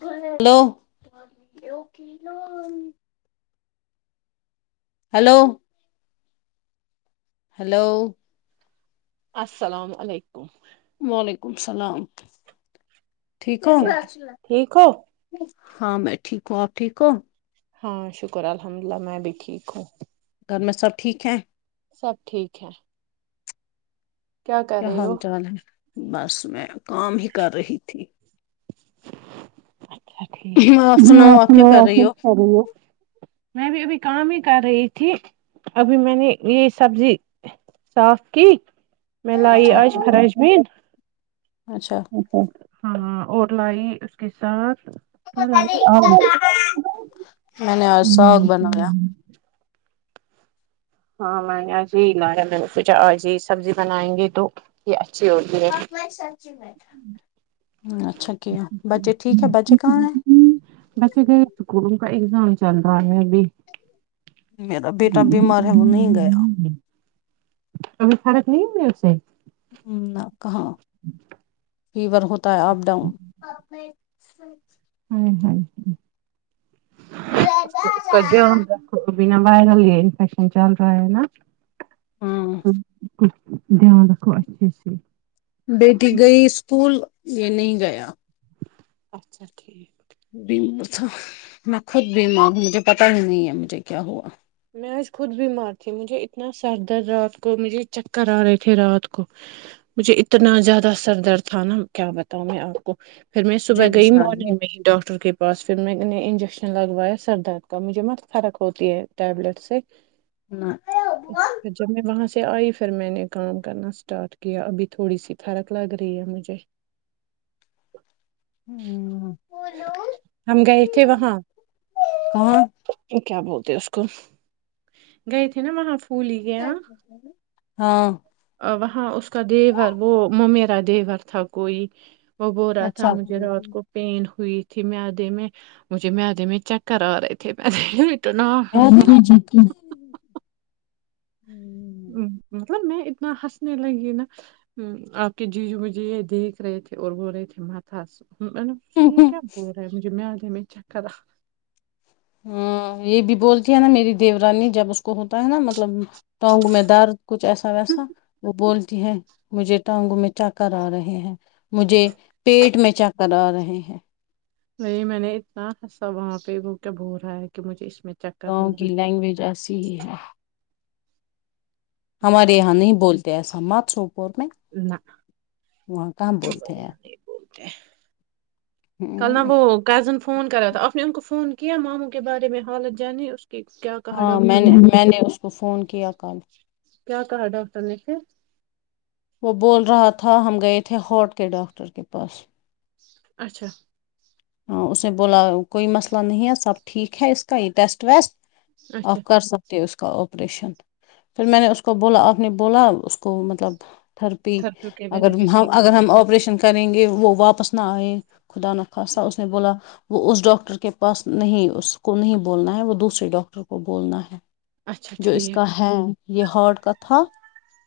hello hello hello السلام علیکم وعلیکم السلام ٹھیک ہو کیا ٹھیک ہو ہاں میں ٹھیک ہوں آپ ٹھیک ہو ہاں شکر الحمد اللہ میں بھی ٹھیک ہوں گھر میں سب ٹھیک ہیں سب ٹھیک ہے کر کیا رہے حال ہو چال ہے بس میں کام ہی کر رہی تھی اچھا آپ سناؤ آپ کیا کر رہی ٹھیکسمسم ہو خ رہی ہو میں بھی ابھی کام ہی کر رہی تھی ابھی میں نے یہ سبزی صاف کی میں لائیے اچھا آج فراجمین اچھا ہاں ہاں اور لائی اس کے ساتھ کیا لائی آلو، میں نے اور سوق بناویا ہاں میں نے آج یہی لایا میں نے سوچا آج یہی سبزی بنائیں گے تو یہ اچھی ہوتی ہے اچھا کیا بچے ٹھیک ہے بچے کہاں ہیں ویسے کہ اسکولوں کا اگزام چل رہا ہے ی میرا بیٹا بیمار ہے وہ نہیں گیا [unintelligible] ہ ہ ہ ہ ہ [unintelligible] اھی خارک نہیں م سےے [unintelligible] ہ نہ کہاں فیور ہوتا ت اپ ڈاؤن اچھا [unintelligible] ہ ہ [unintelligible] ک کا د ک بنا باہر ل گ شن چل رہا ہے نا ہوں ہ بالکل [unintelligible] دھیان رکھو اچھے سے بیٹی گئی اسکول یہ نہیں گیا اچھا ٹھیک میں خود بیمار ہوں مجھے پتا ہی نہیں ہے مجھے کیا ہوا میں آج خود بی مار تھی مجھے اتنا سر درد رات کو مجھے چکر آ رہے تھے رات کو مجھے اتنا زیادہ سر درد تھا نا کیا بتاؤں میں آپ کو پھر میں صبح مجھے بھی گئی شادی مارننگ میں ہی ڈاکٹر کے پاس پھر میں نے انجیکشن لگوایا سر درد کا مجھے مت فرق ہوتی ہے ٹبلٹس ایک نہ اچا جب میں وہاں سے سے آئی پھر میں نے کام کرنا اسٹارٹ کیا ابھی تھوڑی سی فرق لگ رہی ہے مجھے ہم گئے تھے وہاں کہاں کیا بول تو اس [unintelligible] کو گئے تھی نا وہاں پھولی کے یہاں ہاں ہاں اس کا دیور وہ م میرا دیور تھا کوئی وہ بو رہا تھا اچھا مجھے رات کو پین ہوئی تھی مدے میں مجھے مدے میں چکر آ رہے تھے مٹنا قید ہو جک [unintelligible] ہوں مطلب میں اتنا ہنسنے لگی نا آپ کے جی جو میںجھے یہ دیکھ رہے تھے اور بول رہے تھے ماتا ہس یہ کیا بول رہا ہے مجھے میں [unintelligible] ہاں یہ بھی بولتی ہے نا میری دیورانی جب اس کو ہوتا ہے نا مطلب ٹونگ میں درد کچھ ایسا ویسا وہ بول ہے مجھے ٹانگوں میں چکر آ رہے ہیں مجھے پیٹ میں چکر آ رہے ہیں نہیں میں نے اتنا حسا وہاں پہ وہ کیا ب ہو رہا ہے کہ مجھے اس میں چکر گاؤں آ رہا کی لینگویج ایسی ہی ہے ہمارے یہاں نہیں بولتے ایسا سمات سو کہاں بولتے کل ن ہیں وہ کزن فون کرا تھا آپ نے ان کو فون کیا کیا ماموں کے بارے میں حالت جانیے اس کی کیا کہا ہاں میں ڈاکٹر نے میں نے اس کو فون کیا کل کیا کہا ڈاکٹر نش اے ہاٹ کے ڈاکٹر کے پاس اچھا ہ اس نے بولا کوئی مسئلہ نہیں ہے سب ٹھیک ہے اس کا یہ ٹیسٹ ویسٹ اچھا آف کر سکتے اس کو کا آپریشن پھر میں نے اس کو بولا آپ نے بولا اس کو مطلب تھرپی تھرپیو کی وجہ اگر سے ہم ٹھیک ہو اگر گئی ہم آپریشن کریں گے وہ واپس نہ آئیں خدا نخاصا وہ اس ڈاکٹر کے پاس نہیں اس کو نہیں بولنا ہے وہ دوسرے ڈاکٹر کو بولنا ہے اچھا جو اس کا ٹھیک ہے یہ ہاٹ کتا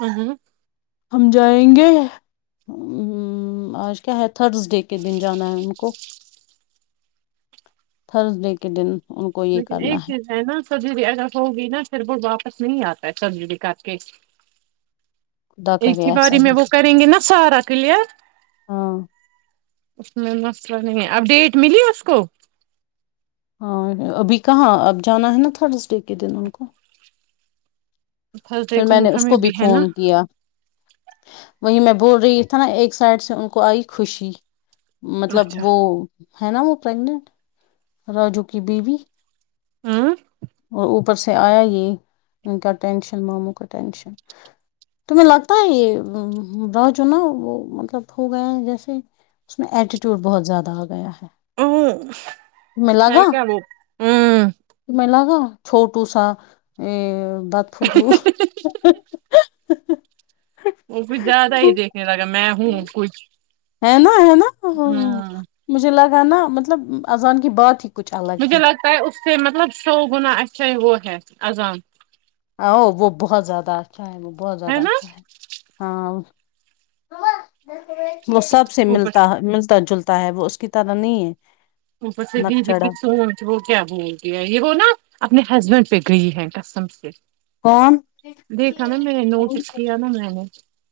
ہاں ہاں ہم جائیں گے آج کیا ہے تھرز ڈے کے دن جانا ہے ان کو تھرزڈے کے دن ان کو یہ لیکن کرنا ایک چیز ہے نا سب بھی اگر ہوگی نا پھر وہ واپس نہیں آتا پ سبزی بھی ک کے خدا کرے ایک ہی ایسا باری میں وہ کریں گے نا سارا کلیئر ہاں اس میں مسئلہ نہیں ہے اپڈیٹ ملی اس کو اور ابھی کہاں اب جانا ہے نا تھرسڈے کے دن ان کو تھرس ڈے پھر میں نے اس ہمیں کو بھی ہے نا فون کیا وہی میں بول رہی تھا نا ایک سائڈ سے ان کو آئی خوشی مطلب اچھا وہ ہے نا وہ پرگنٹ راجو کی بیوی ہاں اور اوپر سے آیا یہ ان کا ٹینشن ماموں کا ٹینشن تمہیں لگتا ہے یہ رہا جو نا وہ مطلب ہو گیا ہے جیسے اس میں ایٹیٹیوڈ بہت زیادہ آ گیا ہے ہوں تمیں لگا ہے کیا وہ تمیں لگا چھوٹو سا ا بات فھول ہو دفت وہ کچھ زیادہ ہی دیکھنے لگا میں ہوں کھ ہے نا ہے نا مجھے لگ نا مطلب اذان کی بات ہی کچھ الگ مجھے لگتا ہے اس سے مطلب سو گنا اچ وہ ہے عذان آ وہ بہت زیادہ اچ چائے میں بہت زیادہ اچھا ہے ہاں ہو ب وہ سب سے اوپر ملتا ملتا جلتا تا ہے وہ اس کی طرح نہیں ہے اوپر سے بھی نک دی کی چڑھا سوچ وہ کیا بول گیا یہ وہ نا اپنے ہسبینڈ پہ بھی گی ہیںین کاس سم سے کون دیکھا نا میں نوٹس کیا نا میں نے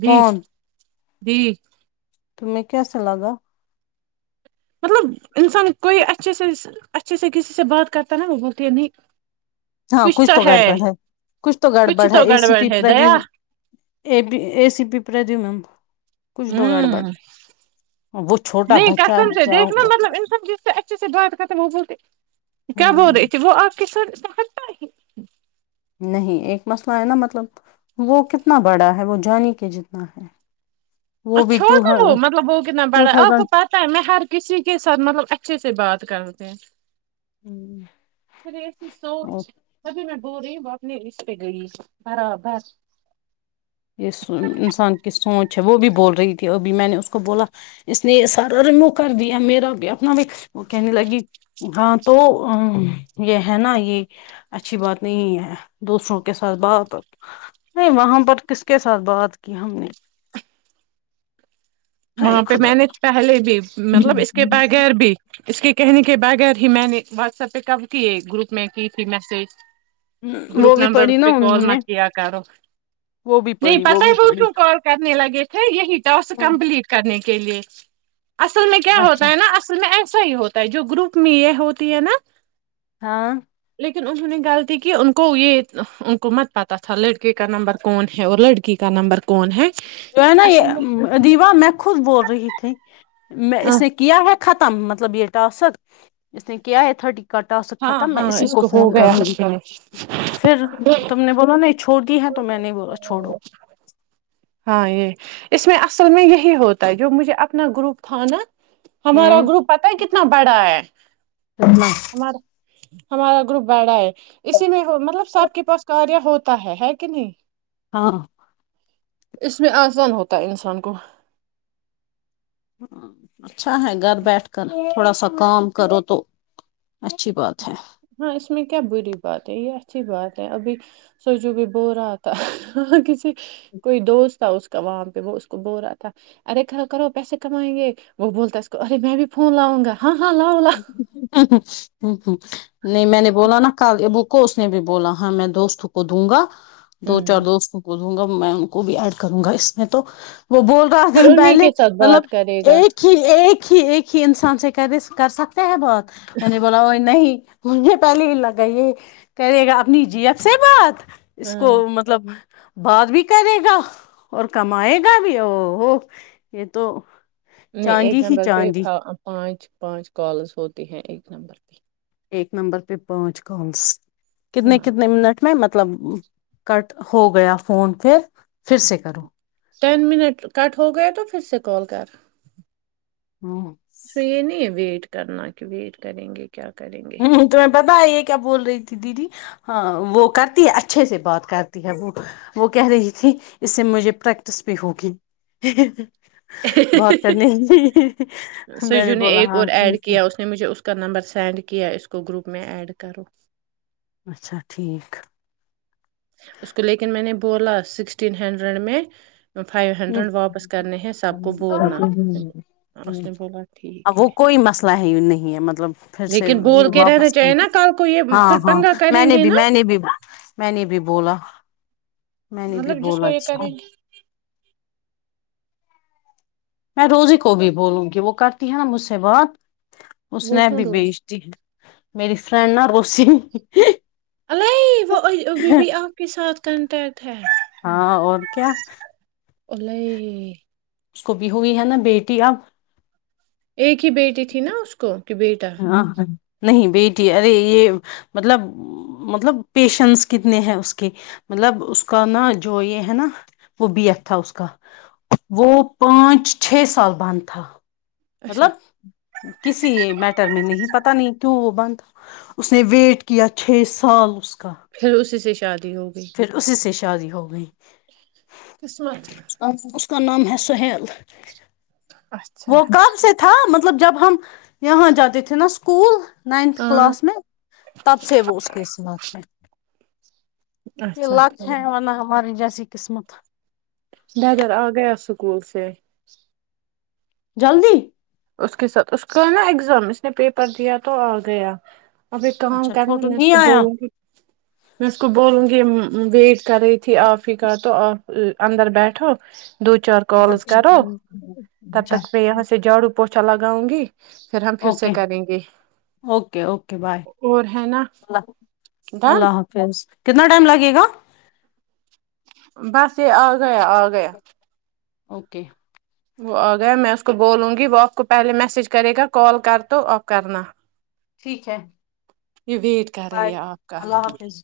بی کون جی تمہیں کیا صلا گا مطلب انسان کوئی اچھے سے اچھے سے کسی سے بات کرتا ہے نا وہ بولتی ہے نہیں ہاں کچھ تو گڑبڑ ہے کچھ تو گڑبڑ ہے تو ا سی گڑبڑ ہے پیپر بھی دیا اے سی پیپر بھی میم کچھ ہ تو گڑبڑ وہ چھوٹا نہیں بچہ قسم ہے سے کیا دیکھناا ہوا مطلب ان سب چیز سے اچھے سے بات ختم وہ ب کیا بول رہی ہوں تھی وہ آپ کس ستا ہے نہیں ایک مسئلہ ہے نا مطلب وہ کتنا بڑا ہے وہ جانی کہ جتنا ہے وہ بھی چھو ٹو نا وہ مطلب وہ کہتنا ٹو بڑا ہے آپ کو پت ہے میں ہر کسی کے ساتھ مطلب اچھے سے بات کروں پ تھاؤزینڈ کھر ایسی سوچ کبھی میں ب رہی ب اپنے رس پہ گئی برابر یہ انسان کی سوچ ہے وہ بھی بول رہی تھی ابھی میں نے اس کو بولا اس نے یہ سارا رموو کر دیا میرا بھی اپنا بھی وہ کہنے لگی ہاں تو یہ ہے نا یہ اچھی بات نہیں ہے دوسروں کے ساتھ بات نہیں وہاں پر ک اس کے ساتھ بات کی ہم نے ہائے وہاں پہ خدا میں نے پہلے بھی مطلب ا اس کے بغیر بھی اس کے کہنے کے بغیر ہی میں نے واٹسپ پہ ک کیے گروپ میں کی تھی میسج وہ گروپ بھی نمبر پڑھی نا پہ کال انہوں م نے کیا کرو وہ بھی نہیں پڑھی وہ پتا ہی بھی بول پڑھی کیوں کال کرنے لگے ہے یہی تو س کمپلیٹ کے لیے اصل میں کیا اچھا ہوتا ہے نا اصل میں ای ایسا ہی ہوتا ہے جو گروپ میں یہ ہوتی ہے نا ہاں انہوں نے غلطی کی ان کو یہ ان کو مت پتا تھا لڑکے کا نمبر کون ہے اور لڑکی کا نمبر کون ہے جو ہے نا اصل میں یہ دیوا میں خود بول رہی تھی میں اس نے کیا ہو ختم مطلب یہ ٹاسکت کہ آ تھٹی کٹا سے ہاں ختم میں ہاں اسی اس کو ہو فون گیا کروں گی پھر تم نے بولا نہیں چھوڑ دی ہے تو میں نہیں بولا چھوڑو ہاں یہ اس میں اصل میں یہی ہوتا ہے جو مجھے اپنا گروپ تھا نا ہمارا ہوں گروپ پتا ہے کتنا بڑا ہے ہمارا ہمارا گروپ بیھا ہے اسی میں مطلب سب کے پاس کاریہ ہوتا ہے کہ نہیں ہاں اس میں آسان ہوتا ہے انسان کو اچھا ہے گھر بیٹھ کر تھوڑا سا کام کرو تو اچھی بات ہے ہاں اس میں کیا بری بات ہے یہ اچھی بات ہے ابھی سوچو بھی بو رہا تھا ہ کسی کوئی دوست تھا اس کا وہام پہ وہ اس کو بو رہا تھا ارے کھرا کرو پیسے کمائیں گے وہ بولتا اس کو ارے میں بھی فون لاؤں گا ہاں ہاں لاؤ [inaudible] [inaudible] لاؤ جٹیک نہیں میں نے بولا نا ک بک کو اس نے بھی بولا ہاں میں دوست کو دوں گا دو چار ہوں دوستوں کو د گا میں ان کو بھی ایڈ کروں گا اس میں تو وہ بول رہا تھا پھر انہیں پہلے کے ساتھ مطلب بات کرے گا ایک ہی ایک ایکک ہی ایک ہیی انسان سے کرس کر سکتے ہیں بہت نے بلا ہو نہیں ہی مجھے پہلے ہی لگ گا یہ کہہے گا اپنی جی ایف سے بات اس کو ہاں مطلب بات بھی کرے گا اور کمائے گا بھی او ہو یہ تو نہیں چاندی ہی ایکگزامپل چاندی پ پانچ پانچ کالز ہوتے ہیں ایک نمبر پہ ایک نمبر پہ پانچ کالس کتنے ہاں کتنے منٹ میں مطلب کٹ ہو گیا فون پھر پھر سے کرو ٹین منٹ کٹ ہو گئے تو پھر سے کال کر ہوں سوئی یہ نہیں ہے ویٹ کرنا کہ ویٹ کریں گے کیا کریں گے ہوں تمہیں پتا ہے یہ کیا بول رہی تھی دیدی ہاں وہ کرتی ہے اچھے سے بات کرتی ہے وہ وہ کہہ رہی تھی اس سے مجھے پریکٹس بھی ہوگی بہت چنی جی میں نے سجو بولا ایک ہاں اور ایڈ ٹھیک کیا اس نے مجھے اس کا نمبر سینڈ کیا اس کو گروپ میں ایڈ کرو اچھا ٹھیک اس کو لیکن میں نے بولا سکسٹین ہنڈریڈ میں فائیو ہنڈریڈ واپس کرنے ہیں سب کو ہ بولنا اس نے بولا ہ ٹھیک وہ ہے کوئی مسئلہ ہے نہیں مطلب پھر سے لیکن یہ بول کے واپس رہنا چاہیے نا کل کو یہ ہاں پھر ہاں پنگا میں کریں نے گے بھی نا میں نے بھی میں نے بھی بولا میں نے بھی مطلب جس کو بولا یہ اس کریں گے میں روزی کو بھی بولوں گی وہ کرتی ہے نا مجھ سے بات اس وہ کون نےبھی روز بیچتی ہے میری فرنڈ نہا روش الے وہ بی بی آپ کے ساتھ کنٹیکٹ ہے ہاں اور کیا اللہ اس کو بھی ہوئی ہے نا بیٹی اب ایک ہی بیٹی تھی نا اس کو کہ بیٹا آ ہ نہیں بیٹی ارے یہ مطلب مطلب پیشنس کتنے ہیں اس کے مطلب اس کا نا جو یہ ہے نا وہ بی ایف تھا اس کا وہ پانچ چھ سال باندھ تھا اچھا مطلب کسی م ہی پت نہیں کیوں وہ بند اس نے ویٹ کیا چھ سال اس کا پھر اسی سے شادی ہو گئی پھر اسی سے شادی ہو گئی قسمت کا نام ہے سہیل اچھا وہ کم سے تھا مگر مطلب جب ہم یہاں جاتے تے تھے نہ اسکول نائنتھ ہاں کلاس میں تب سے وہ اس کے ساتھ ہیں یہ اچھا لچ ٹھیک ہے منا ہماری جیس قسمت برادر آ گیا اسکول سے جلدی اس کے ساتھ اس کا ہے نا ایگزام اس نے پیپر دیا تو آ گیا اب ایک کام اچھا کرنے فوٹو میں اس نہیں کو آیا بولوں گی میں اس کو بولوں گی ویٹ کر رہی تھی آپ ہی کا تو آپ اندر بیٹھو دو چار کالز اچھا کرو تب تک میں یہاں سے جھاڑو پوچھا لگاؤں گی پھر ہم پھر اوکے سے کریں گے اوکے اوکے بائے اور ہے نا اللہ ڈن اللہ حافظ کتنا ٹائم لگے گا بس یہ آ گیا آ گیا اوکے وہ آ گیا میں اس کو بولوں گی وہ آپ کو پہلے میسج کرے گا کال کرو تو آپ کرنا ٹھیک ہے میں ویٹ کر رہی بائے ہوں آپ کا [inaudible] اللہ حافظ